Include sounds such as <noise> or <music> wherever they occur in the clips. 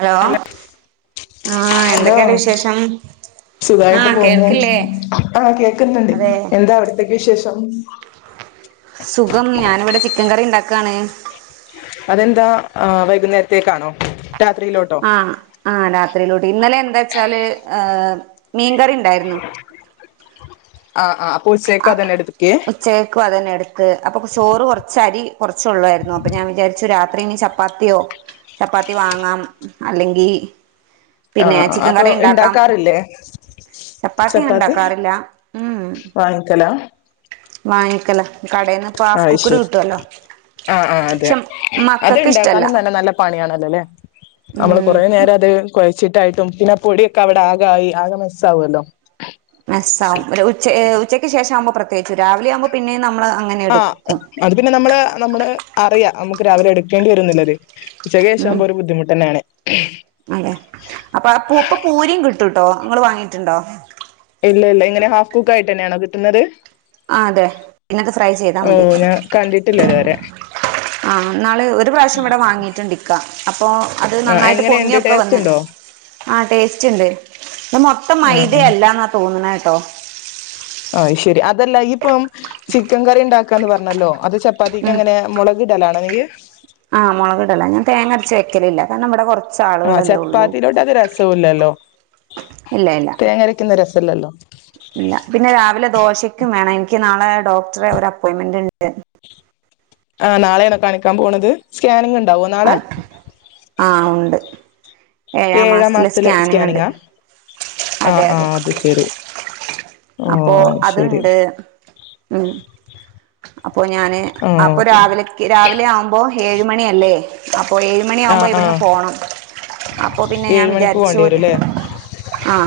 Hello ഹ ആഹ് hello എന്തൊക്കെയുണ്ട് വിശേഷം സുഖായിട്ട് ആഹ് പോന്നു കേൾക്കില്ലേ ആഹ് കേക്കുന്നുണ്ട് അതെ എന്താ അവിടത്തേക്ക് വിശേഷം ക്കണ അതെന്താ വൈകുന്നേരത്തേക്കാണോ രാത്രിയിലോട്ടോ ആ ആഹ് രാത്രി <unintelligible> ഇന്നലെ എന്താച്ചാല് മീൻ കറി <unintelligible> ആ ആ ആ ഉച്ചക്കും അതന്നെ എടുക്ക് അപ്പൊ ചോറ് കുറച്ച അരി കുറച്ചള്ളായിരുന്നു അപ്പൊ ഞാൻ വിചാരിച്ചു രാത് രാത്രിനി ചപ്പാത്തിയോ ചപ്പാത്തി വാങ്ങാം അല്ലെങ്കി പിന്നെ ആഹ് അ ചിക്കൻ അപ്പൊ കറി ഉണ്ടാക്കാം ഉണ്ടാക്കാറില്ലേ ഞാൻ ചപ്പാത്തി ഉണ്ടാക്കാറില്ല ഉം വാങ്ങിക്കല വാങ്ങിക്കല കടയിൽന്ന് ഇപ്പ ആ ഹാഫ് കുക്ക്ഡ് ശരി കിട്ടുവല്ലോ ആഹ് ആഹ് അതെ പക്ഷെ അത് മക്കൾക്ക് ഇഷ്ടല്ല ഇണ്ടാക്കാനും നല്ല നല്ല പണിയാണല്ലോല്ലേ നമ്മള് ഉം കൊറെ നേരം അത് കുഴച്ചിട്ട് യിട്ടും പിന്നെ പൊടിയൊക്കെ അവിടെ ആക ആയി ആകെ മെസ്സാവല്ലോ സ ഒരു ഉച്ചയെ ഉച്ചക്ക് ശേഷ ആകുമ്പൾ പ്രതേകിച്ചു രാവിലെവുമ്പോ പിന്നെയ നമ്മള് അങ്ങനെ ആ എടുക്കും അത് പിന്നെ നമ്മള് നമ്മള് അറിയാം നമുക്ക് രാവിലെ എടുക്കേണ്ടി വരുന്നില്ലത് ഉച്ചക്ക്ശേഷം ഉം ആവുമ്പോ ഒരു ബുദ്ധിമുട്ടെന്നേണ് <inaudible> അതെ അപ്പൊ അപ്പാപ്പം പൂരിയും കിട്ടുംട്ടോ നിങ്ങൾ വാങ്ങിട്ടുണ്ടോ ഇല്ല ഇല്ല ഇങ്ങനെ ഹാഫ് കുക്കായിട്ട് തന്നെയാണോ കിട്ടുന്നത് ആ അതെ പിന്ന ഫ്രൈ ചെയ്താ ഓ മതി ഞാൻ കണ്ടിട്ടില്ല ഇതുവരെ ആ ഇന്നാള് ഒരു പ്രാവശ്യം ഇവിടെ വാങ്ങിട്ടുണ്ട് ഇക്ക അപ്പോൾ അത് ആ നന്നായിട്ട് എങ്ങനെയുണ്ട് പൊങ്ങിയൊക്കെ ടേസ്റ്റ് വന്ന് ഉണ്ടോ ആ ടേസ്റ്റ് ഉണ്ട് ഇപ്പ മൊത്തം ആ മൈദ അല്ല എന്ന തോന്നുന്നത് ഉണ്ടോ ആ ശരി അതല്ല ഇപ്പം ചിക്കൻ കറി ഉണ്ടാക്കാന്ന് പറഞ്ഞല്ലോ അത് ചപ്പ ഉം ചെപ്പാത്തിക്കെങ്ങനെ മുളകിടലാ നനിങ്ക <unintelligible> ആ മുളക് ഇടല ഞാൻ തേങ്ങ അരച്ച ല ക നമ്മുടെ കുറ <unintelligible> ആ ചപ്പാത്തിയിലോട്ട് അത് രസവല്ലല്ലോ ഇല്ല ഇല്ല തേങ്ങരയ്ക്കുന്ന രസല്ലല്ലോ ഇല്ല പിന്നെ രാവിലെ ദോശയ്ക്കും വേണം എനിക്ക് നാളെ ഡോക്ടറെ ഒരു അപ്പോയിൻമെന്റ് ഉണ്ട് ആ നാളെണോ കാണിക്കാൻ പോണത് സ്കാനിങ് ഉ അപ്പ ആ ഉണ്ട് ഏഴാം മാസത്തിലെ മാസത്തില സ്കാനിങ് ഉണ്ട് സ്കാനിങ്ങാ ആ അതെ ആ അതെ അത് ശരി ഓ അപ്പോ ശരി അതുണ്ട് ഉം അപ്പൊ ഞാന് ആ അപ്പൊ ഓക്കെ രാവിലെക്ക് രാവിലെ ആവുമ്പോ ഏഴ് മണിയ അല്ലേ ഇപ്പോൾ ഏഴ് ആ മണിയാകുമ്പോൾ ആ ഇവിടുന്ന് പോണം അപ്പൊ പിന്നെ ഞാൻ ഏഴ് മണിക്ക് വിചാരിച്ചു പോകേണ്ടി വരുംല്ലേ ആ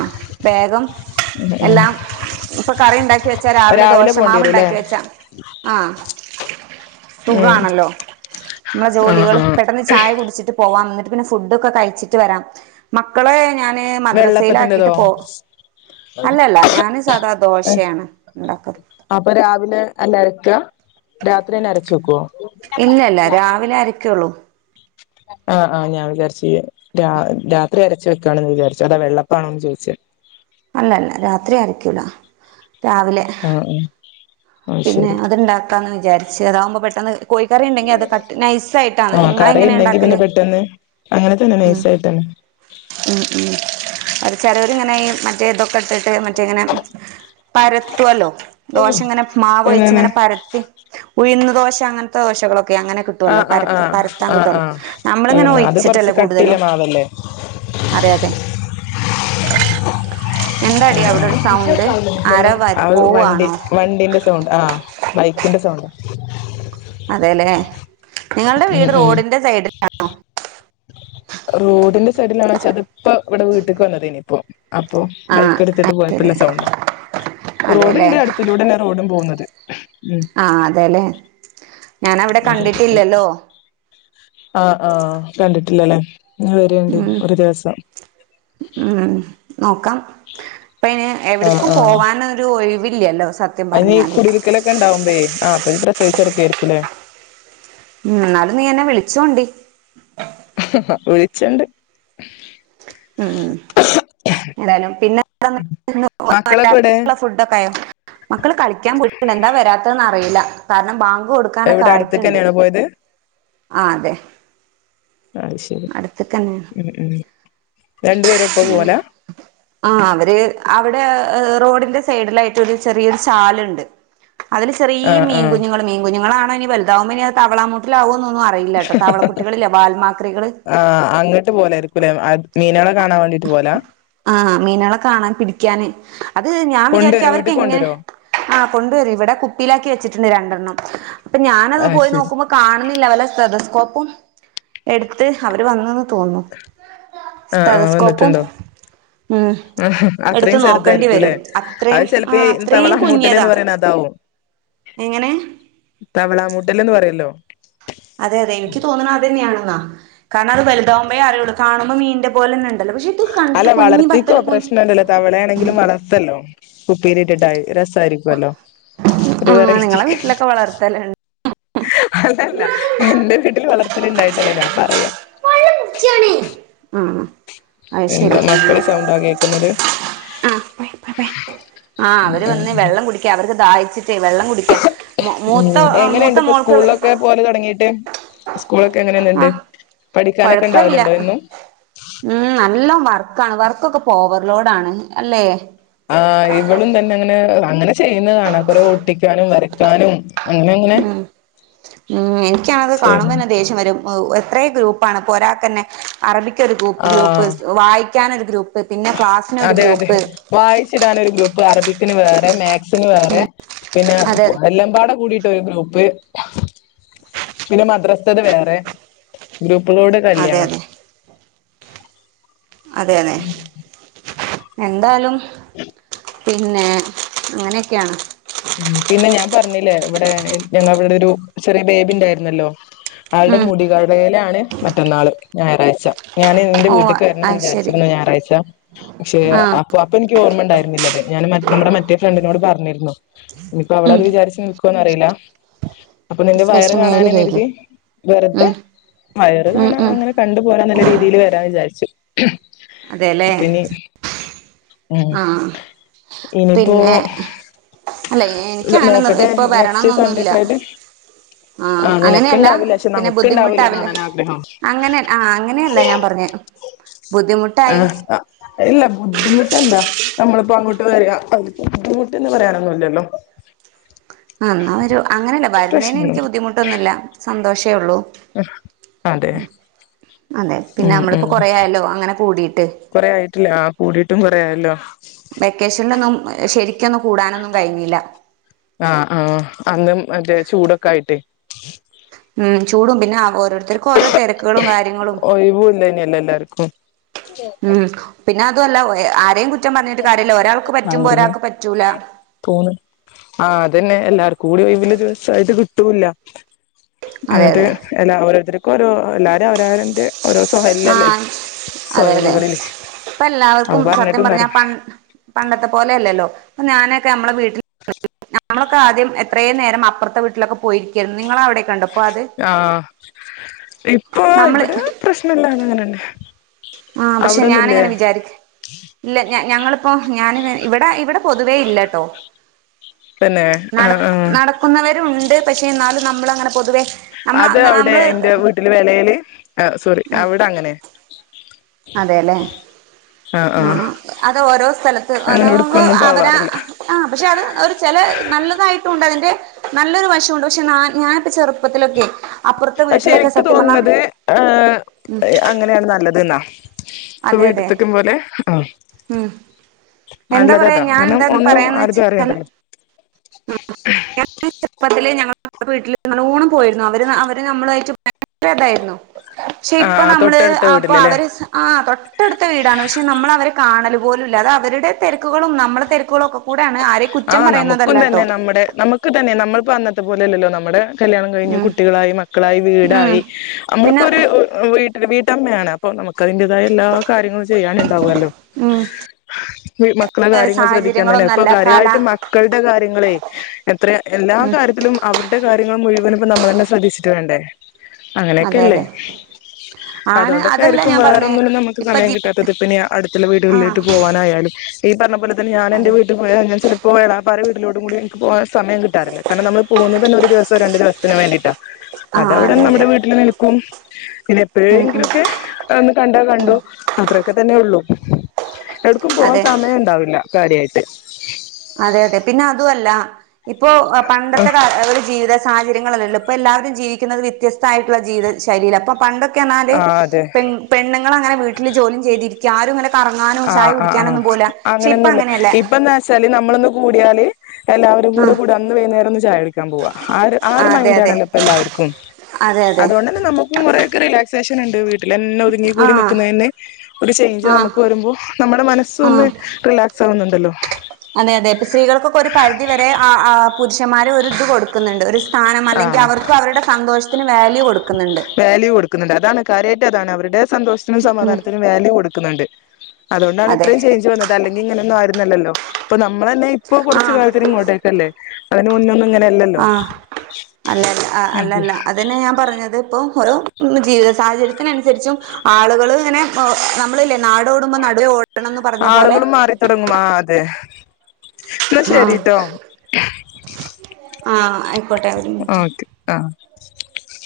വേഗം ഉം ഉം എല്ലാം ഇപ്പൊ കറി ഉണ്ടാക്കി വെച്ചാ രാവിലെ പോകേണ്ടി ദോഷമാവ് വരുംല്ലേ ഉണ്ടാക്കി വെച്ചാ ആ <inaudible> ഉം സുഖമാണല്ലോ നമ്മളെ ആ ആ ജോലികള് പെട്ടെന്ന് ചായ കുടിച്ചിട്ട് പോവാ എന്നിട്ട് പിന്നെ ഫുഡൊക്കെ ക കഴിച്ചിട്ട് വരാം മക്കളെ ഞാൻ മദ്രസയില വെള്ളപ്പത്തിന്റെതോ ആക്കിട്ട് പോ അല്ലല ഞാന് സാദാ ദോശയാണ് ഉണ്ടാക്കത് ത <unintelligible> ഇല്ല ഇല്ല രാവിലെ അരക്കുള്ളൂ ആഹ് ആഹ് ഞാൻ വിചാരിച്ചു രാ രാത്രി അരച്ച വെക്കണന്ന് വിചാരിച്ചു അതാ വെള്ളപ്പാണോന്ന് ചോദിച്ചത് അല്ലല്ല രാത്രി അരക്കൂല രാവിലെ ആ ആ അത് പിന്നെ ശരി അത്ണ്ടാക്കാന്ന് വിചാരി ചതാവുമ്പോ പെട്ടെന്ന് കോഴിക്കറി ഇണ്ടെങ്കി അത് കട്ട് നൈസായിട്ടാന്ന് ആ കറി നിങ്ങളെങ്ങനെ ഉണ്ടെങ്കി പിന്നെ ഇണ്ടാക്കല് പെട്ടെന്ന് അങ്ങനെ തന്നെ ഉം നൈസായിട്ടന്നെ ഉം ഉം അത് ചെലോര് ഇങ്ങനെ ഈ മറ്റേ ഇതൊക്കെട്ടിട്ട് മറ്റേ ഇങ്ങനെ പരത്തുവല്ലോ ഓ മാവോയിച്ച് ഇങ്ങനെ പരത്തി ഉഴുന്ന് ദോശ അങ്ങൻത്തെ ദോശകളൊക്കെ ക്കെ അങ്ങനെ കിട്ടുവല്ലോ ആഹ് ആഹ് പരക്ക് ആഹ് പരത്താൻ ആഹ് കിട്ടുവല്ലോ ആഹ് നമ്മളിങ്ങനെ ഉഴുന്ന് അത് കൊറച്ച് ഒയിച്ചിട്ടല്ലേ കട്ടില്ല കൂടുതലും മാവല്ലേ അതെ അതെ. ആരാ വര അ വണ്ടി പോവാണോ വണ്ടിന്റെ സൗണ്ട് ആഹ് ബൈക്കിൻ്റെ സൗണ്ടാ അതെല്ലേ നിങ്ങളുടെ ഉം വീട് ഉം റോഡിന്റെ സൈഡിലാണോ റോഡിന്റെ സൈഡിലാണോച്ച അതിപ്പ ഇവിടെ വീട്ടിക്ക് വന്നതായ്ന് ഇപ്പോ അപ്പോ ആ ബൈക്ക് എടുത്തിട്ട് അത് ശരി പോയപ്പോല്ല സൗണ്ടാ റോഡിണ്ട് അടുത്തിലൂടെന്നെയ റോഡും പോവുന്നത്. ആഹ് അതെല്ലേ ഞാനവിടെ അതെ അതെ കണ്ടിട്ടില്ലല്ലോ അ ആ ആഹ് കണ്ടിട്ട് ട്ടില്ലലേ ഇങ്ങൾ വരെണ്ടി ഉം ഒരു ദിവസം ഉം നോക്കാം ഇപ്പ അയ്ന് എവിടെക്കും പോവാന് ഒരു ഒയിവി ഇല്ലല്ലോ സ് അതിന് കുടിയിലിക്കലൊക്കെണ്ടാവുമ്പയേ ആ അപ്പൊ നീ പ്രസവിച്ചെ ക്കെ ആരിക്കുല്ലെ ഉം എന്നാലും നീ എന്നെ വിളിച്ചോണ്ടി ഹാ വിളിച്ചണ്ട് ഉം ഏതായാലും പിന്നെ <unintelligible> മക്കളൊക്കെ എവിടെ ഫുഡൊക്കെ ആയോ മക്കള് കളിക്കാൻ പോയിണ്ട് എന്താ വരാത്തന്ന റിയില്ല കാരണം ബാങ്ക് എവിടെ അട്ത്ത്ക്കെന്നേണോ പോയത്? ആഹ് അതെ അഹ് ശരി ഉം ഉം രണ്ടുപേരും ഒപ്പം ഉം പോവലാ ആഹ് അവര് അവടേ ഏഹ് റോഡിന്റെ സൈഡിലായിട്ട് ഒരു ചെറിയൊരു ചാല്ണ്ട്. അതില് ചെറിയ ആഹ് ആഹ് മീൻകുഞ്ഞുങ്ങൾ മീൻകുഞ്ഞുങ്ങളാ മനി വൽതാവുമ്പ ഇനിയെ തവളാമൂട്ടില ആഓ ആഹ് അങ്ങട്ട് പോലായിരിക്കുലേ? അ ആഹ് മീനേളെ കാണാൻ പിടിക്കാന് അത് ഞാൻ കൊണ്ടുവരോ വിചാരിക്കും അവര്ക്ക് വീട്ടിക്ക് എങ്ങനെ കൊണ്ടുവരോ ആഹ് കൊണ്ടുവരും ഇവിടെ കുപ്പിയിലാക്കി വെച്ചിട്ടുണ്ട് രണ്ടെണ്ണം. പ്പം ഞാനത് ആഹ് പോയി ശരി നോക്കുമ്പോ കാണുന്നില്ല വല്ല സ്തസ് കൊഒപ്പം എടുത്ത് അവര് വന്ന്ന്ന് തോന്ന്ന്നു. ആഹ് ആഹ് വന്നിട്ട്ണ്ടോ? ഉം അ ഹെ എടുത്ത് അത്രയും നോക്കേണ്ടി വരും ചെറുതായിരിക്കുലേ. അത്രയും അഹ് ആ ചെലപ്പോ ഈ തവള അത്രയും കുഞ്ഞതാ മൂട്ടലേന്ന് പറയ്ണതാവും. എങ്ങനെ തവളാമൂട്ടല്ന്ന് പറയല്ലോ? അതെ അതെ എനിക്ക് തോന്ന്ണ അതെന്ന്യാണ്. കാര്ണം അത് വലുതാവുമ്പേ അറിയുള്ളൂ കാണുമ്പോ മീൻന്റെ പോലെ ന്നെ അല്ല വളർത്തിക്കോ പ്രശ്നലലൊ തവളേണെങ്കിലും വളർത്തല്ലോ. കുപ്പീല് ഇട്ടിട്ടായി രസ ആയിരിക്ക്വോല്ലോ. ആഹ് നിങ്ങളെ വീട്ടിലൊക്കെ വളർത്തലെ അതല്ല എന്റെ വീട്ടില് വളർത്തല് ഇണ്ടായിട്ടല്ല ഞാൻ പറയാ. ഉം. അഹ് എന്താ ശെരി മക്കളെ സൗണ്ടാ കേക്കുന്നത് ആഹ് ആഹ് ഉം അവര് വന്ന് വെള്ളം കുടിക്ക അവർക്ക് ദാഹിച്ചി വെള്ളം കുടിക്ക മു ഉം മൂത്ത ഉം മൂത്ത എങ്ങനെയുണ്ട് ഇപ്പൊ മോൾക്ക് സ്കൂളിലൊക്കെ പോവല് തൊടങ്ങീട്ട് സ്കൂളൊക്കെ എങ്ങനെന്ന്ണ്ട് ആ പഠിക്കാനൊക്കെ കൊഴപ്പ ഇണ്ടാവല് ഇണ്ടോ ഇല്ല എന്നും? ക്കെ ഇപ്പൊ ഓവർലോഡ് ആണ് അല്ലേ? ആ ഇവളും തന്നെ അങ്ങനെ അങ്ങനെ ചെയ്യുന്ന കാണാ കുറെ ഒട്ടിക്കാനും വരക്കാനും അങ്ങനെ അങ്ങനെ ഉം ഉം എനിക്കണത് ചെയ്യണം കാണുമ്പോന്നെ ദേഷ്യം വരും. എത്രയും ഗ്രൂപ്പാണ് ഇപ്പൊ ഒരാക്കന്നെ അറബി പ്പ് ആഹ് വായി ക്കാൻ ഒരു ഗ്രൂ അതെ അതെ വായിച്ചിടാന് ഒരു ഗ്രൂപ്പ് അറബിക് ന് വേറെ ന് വേറെ ഉം പിന്നെ അതെ എല്ലമ്പാടെ കൂടിട്ട ഒരു ഗ്രൂപ്പ്. പിന്നെ മദ്രാസത്ത് വേറെ ഗ്ര <unintelligible> അതെ അതെ കല്യാണം. അതെ അതെ അതെ എന്താലും ഉം <unintelligible> പിന്നെ അങ്ങനെയൊക്കെയാണ് ഉം പിന്നെ ഞാൻ പറഞ്ഞില്ലേ ഇവിടെ ഞങ്ങ ഇവിടെ ഒരു ചെറിയ ബേബി ഉണ്ടായിരുന്നല്ലോ ആളുടെ ഉം മുടികടയില ആണ് മറ്റന്നാള് ഞായറാഴ്ച ഞാന് നിന്റെ ഓ വീട്ടേക്ക് വരണ എന്ന് അത് ശരി വിചാരിച്ചിരുന്നു ഞായറാഴ്ച പക്ഷെ ആഹ് അപ്പൊ അപ്പ എനിക്ക് ഓമ്മ ഉണ്ടായിരുന്നില്ലല്ലേ ഞാൻ നമ്മുടെ മറ്റേ ഫ്രണ്ടിനോട് പറഞ്ഞിരുന്നു ഇപ്പ ഉം അവളത് വിചാരിച്ച് നിക്കും ന്ന അറിയില്ല അപ്പൊ നിന്റെ വയറ് കഴിച്ചിട്ട് മേല് കഴുക് കാണാനരുതി വെറുതെ ഉം വയറ് ഉം കാണാൻ ഉം അങ്ങനെ കണ്ടുപോകൻ നല്ല രീതിയിൽ വരാന്ന് വിചാരിച്ചു ശ <unintelligible> അതെല്ലേ ഉ ആഹ് ഇനിപ്പോ പിന്നെ അല്ല എനിക്ക് അങ്ങനെ നോക്കട്ടെ ഇപ്പൊ നെക്സ്റ്റ് സൺഡേ വരണംന്നൊന്നുമില്ല ഒക്കെ ആയിട്ട് ആ ആ് നിനക്ക അങ്ങനെയല്ല ഇണ്ടാവില്ല പക്ഷെ പിന്നെ നമുക്ക ഇണ്ടാവില്ലോ ബുദ്ധിമുട്ടാവില്ല കാണാൻ ആഗ്രഹം അങ്ങനെ ആ അങ്ങനെയല്ല ഞാൻ പറഞ്ഞേ ബുദ്ധിമുട്ടായി ആഹ ഇല്ല ബുദ്ധിമുട്ടെന്താ നമ്മളിപ്പോ അങ്ങോട്ട് അ ബുദ്ധിമുട്ടെന്ന് പറയാന ല്ലല്ലോ ആ ഒരു അങ്ങനെയല്ല വരുന്നതിന് എനിക്ക് ബുദ്ധിമുട്ടൊന്നുമില്ല സന്തോഷം കേ ഉള്ളൂ അതെ അതെ ഉ പിന്നെ ഉ നമ്മളിപ്പോ കൊറേ ആയല്ലോ അങ്ങനെ കൂടിയിട്ട് കൊറെ ആയിട്ടില്ല ആ കൂടിയിട്ടും കൊറെയായല്ലോ വെക്കേഷനിലൊന്നും ശരിക്കൊന്നും കൂടാനൊന്നും കഴിഞ്ഞില്ല ആ ആ അന്നും മറ്റേ ചൂടൊക്കെ ആയിട്ട് ഉം ചൂടും പിന്നെ ആക ഓരോരുത്തർക്കും ഓരോ തിരക്കുകളും കാര്യങ്ങളും ഒഴിവും ഇല്ലനല്ലല്ലാർക്കും ഉം പിന്നെ അതുമല്ല ആരെയും കുറ്റം പറഞ്ഞിട്ട് കാര്യമില്ല ഒരാൾക്ക് ആ പറ്റുമ്പോ ഒരാൾക്ക് പറ്റൂല തോന്ന ആ അതന്നെ എല്ലാർക്കും കൂടി വേണ്ടി ദിവസയിട്ട് കിട്ടൂല്ല അതെ അങ്ങനത്തെ അതെ എല്ലാ ഓരോരുത്ത ഒരു എല്ലാരും അവരാരന്റെ ആ അതെ അതെ സൊഹലുകളില് ഇപ്പ എല്ലാവർക്കും അപ്പൊ സത്യം പറഞ്ഞിട്ടും പറഞ്ഞാ കാര്യല്ല പ പണ്ടത്തെ പോലെല്ലല്ലോ ഇപ്പ ഞാന നമ്മ വീട്ട നമ്മളൊക്കെ ആദ്യം എത്രയും നേരം അപ്പുറത്തെ വീട്ടിലൊക്കെ പോയിരിക്കരുന്നു നിങ്ങളവി ആ ഇപ്പൊ ഇവിടെ പ്രശ്നല്ലാത അങ്ങനെണ്ട് അ <unintelligible> ആ പക്ഷെ ഞാനങ്ങനെ വിചാരിക്ക ഇല്ല ഞങ്ങള് അപ്പൊ ഞാന് ഇവിടെ ഇവിടെ പൊതുവേ ഇല്ലട്ടോ തന്നെ നട ആഹ് ആഹ് നടക്കുന്നവരും ഉണ്ട് പക്ഷേ ന്നാലും നമ്മളങ്ങനെ പൊതുവേ അത് അവിടെ എന്റെ വീട്ടില് വെണെൽ അ സോറി അവിടെ അങ്ങനെ അതെല്ലെ ആഹ് ആ ആഹ് അത് ഓരോ സ്ഥലത്ത് അങ്ങനെ അതാവുമ്പോ എവിട്ക്കൊന്നും അവരാ പോവാറില്ല ആ പക്ഷെ അത് ഒരു ചെലേ നല്ലതായിട്ടും ഉണ്ടായി നല്ലൊരു വശമുണ്ട് പക്ഷെ ഞ ഞാനിപ്പ ചെറുപ്പത്തിലൊക്കെ അപ്പുറത്തെ പക്ഷെ വീട്ടിലൊക്കെ എനിക്ക് സത്യം പറഞ്ഞാ തോന്നുന്നത് ആ അങ്ങനെയാണ് നല്ലത് എന്നാ ഇപ്പ അതെ അതെ വീട്ട്ത്തക്കും പോലെ ആ ഉം എന്താ നല്ലത പറയാ താ ഞാൻ കാരണം എന്താന്ന് ഒന്നും പറയാന്ന് ആരതും വെച്ചാല് അറിയണ്ടല്ലോ ഞ വീട്ടില് നല്ലോണം പോയിരുന്നു അവര് അവര് നമ്മളായിട്ട് ഭയങ്കരതായിരുന്നു പക്ഷെ ആ ഇപ്പൊ നമ്മള് തൊട്ടടുത്ത അപ്പൊ വീട്ടിലല്ലേ അവര് ആ തൊട്ടടുത്ത വീടാണ് പക്ഷെ നമ്മള് അവരെ കാണലും അതുപോലുല്ല അത് അവരുടെ തിരക്കുകളും നമ്മുടെ തിരക്കുകളും ഒക്കെ കൂടെയാണ് ആരെയും ആ കുറ്റം നമുക്കും പറയുന്നതല്ലാട്ടോ തന്നെ നമ്മുടെ നമുക്ക് തന്നെ നമ്മൾപ്പോ അന്നത്തെ പോലെ ല്ലല്ലോ നമ്മടെ കല്യാണം കഴിഞ്ഞു ഉം കുട്ടികളായി മക്കളായി ഉം വീടായി പിന്നെ നമ്മളിപ്പോ ഒരു വീട്ടില് വ ട്ടഅമ്മയാണ് അപ്പോ നമുക്ക് അതിന്റേതായ എല്ലാ കാര്യങ്ങളും ചെയ്യാനു ണ്ടാവോല്ലോ ഉം മക്കളെ കാര്യങ്ങൾ ശ്രദ്ധിക്കാൻ തന്നെ ഇപ്പൊ സാഹചര്യങ്ങളൊന്നല്ല കാല കാര്യമായിട്ട് മക്കളുടെ കാര്യങ്ങളെ എത്ര എല്ലാ ഉം കാര്യത്തിലും അവരുടെ കാര്യങ്ങൾ മുഴുവനുംപ്പോ നമ്മളെന്നെ ശ്രദ്ധിച്ചിട്ട് വേണ്ടേ അതെ അങ്ങനെയൊക്കെല്ലേ അതെ ആണ് അതുകൊണ്ടൊക്കെ അതല്ല ആയിരിക്കും ഞാൻ പറഞ്ഞേ വേറൊന്നിനും നമുക്ക് ഇപ്പൊ സമയം ജി കിട്ടാത്തത് പിന്നെ അടുത്തുള്ള ആഹ് വീടുകളിലേട്ട് പോവാനായാലും ഈ പറഞ്ഞ പോല ഞാനെന്റെ അതെ പോയാൽ ഞാൻ ചിലപ്പോ എളാപ്പാരെ വീട്ടിലോട്ടും കൂടി നിക്ക് പോകാൻ സമയം കിട്ടാറില്ല കാരണം നമ്മള് പോകുന്നതെന്നെ ഒരു ദിവസൊ രണ്ടു ദിവത്തിന് വേണ്ടീട്ടാ ആഹ് അതവിടെ അതെ അതെ നമ്മുടെ വീട്ടില് നിൽക്കും പിന്നെ ഉം ഉം എപ്പോഴെങ്കിലൊക്കെ ഒന്ന് കണ്ടാ ഉം കണ്ടു അത്ര ഒക്കെ തന്നെ ഉള്ളു എവിട്ക്കും പോവാൻ അതെ സമയം ഉണ്ടാവില്ല കാര്യായിട്ട് അതെ അതെ പിന്നെ അതുമല്ല ഇപ്പോ പണ്ടത്തെകാല ഒരു ജീവിത സാഹചര്യങ്ങളലല്ലോ ഇപ്പം എല്ലാവരും ജീവിക്കുന്നത് വ്യത്യസ്തമായിട്ടുള്ള ജീവിത ശൈലിലാ അപ്പം പണ്ടൊ ക്കെ പറഞ്ഞാൽ ആ അതെ പെൺ പെണ്ണുങ്ങൾ അങ്ങനെ വീട്ടിൽ ജോലി ചെയ്തിരിക്ക ക്കാ ആരുംങ്ങനെ ആഹ് ആ ആഹ് ഇപ്പ അങ്ങനെയൊന്നുല്ല അങ്ങനെയല്ല ഇപ്പം എന്താ വെച്ചാല് നമ്മളൊന്ന് കൂടിയാൽ എല്ലാവരും കൂടെ ആഹ് കൂടിയാ അന്ന് വൈകുന്നേരം ഒന്ന് ചായകുടിക്കും ക്കാൻ പോക ആ ഒരു അതെ മൈൻഡ് അതെ ആണല്ലോ ഇപ്പൊ എല്ലാവർക്കും അതെ അതെ അതുകൊണ്ടന്നെ നമ്മക്കും കൊറേ ഒക്കെ റിലേ സെക്ഷൻ ഇണ്ട് വീട്ടിലന്നെ ഒതുങ്ങ കൂടി ആഹ് നിക്കുന്നതിന് ഒരു ചേഞ്ച് ആഹ് നമുക്ക് വരുമ്പോ നമ്മുടെ മനസ് ഒന്ന് ആഹ് റിലാക്സ് കുന്നുണ്ടല്ലോ അതെ അതെ ഇപ്പ സ്ത്രീകൾക്കൊക്കെ ഒരു പരിധി വരെ ആ ആ പുരുഷന്മാർ ഒരിത് കൊടുക്കുന്നുണ്ട് ഒരു സ്ഥാനം അല്ലെങ്കിൽ ആഹ് അവർക്ക് അവരുടെ സന്തോഷത്തിന് വാല്യൂ കൊടുക്കുന്നുണ്ട് വാല്യൂ കൊടുക്കുന്നുണ്ട് അതാണ് കാര്യമായി താണ് അവരുടെ സന്തോഷത്തിനും ഉം സമാധാനത്തിനും വാല്യൂ കൊടുക്കുന്നുണ്ട് അതുകൊണ്ടാണ് അതെ ഇത്രയും ചേഞ്ച് വന്നത് അല്ലെങ്കിൽ ഇങ്ങനൊന്നും ആയിരുന്നല്ലല്ലോ ഇപ്പൊ നമ്മ നമ്മൾ തന്നെ ഇപ്പോ കുറച്ച് കാലത്തിന് ഇങ്ങോട്ടേക്കല്ലേ അതിന് മുന്നൊന്നും ഇങ്ങനെയല്ലല്ലോ ആഹ അല്ല അതെ അല്ലല്ല അതന്നെ ഞാൻ പറഞ്ഞത് അത്പ്പോ ഓരോ ജീവിത സാഹചര്യത്തിനനുസരിച്ചും ആളുകൾ ഇങ്ങെനെ നമ്മൾ നാട് ഓടുമ്പോ നടുവെ ഓടണംന്ന് പറഞ്ഞ പോലെ ആളുകളും എന്ന ആഹ് ശരിട്ടോ ആഹ ക്കോട്ട ഒരു മിനിറ്റ് ഓക്കെ <unintelligible>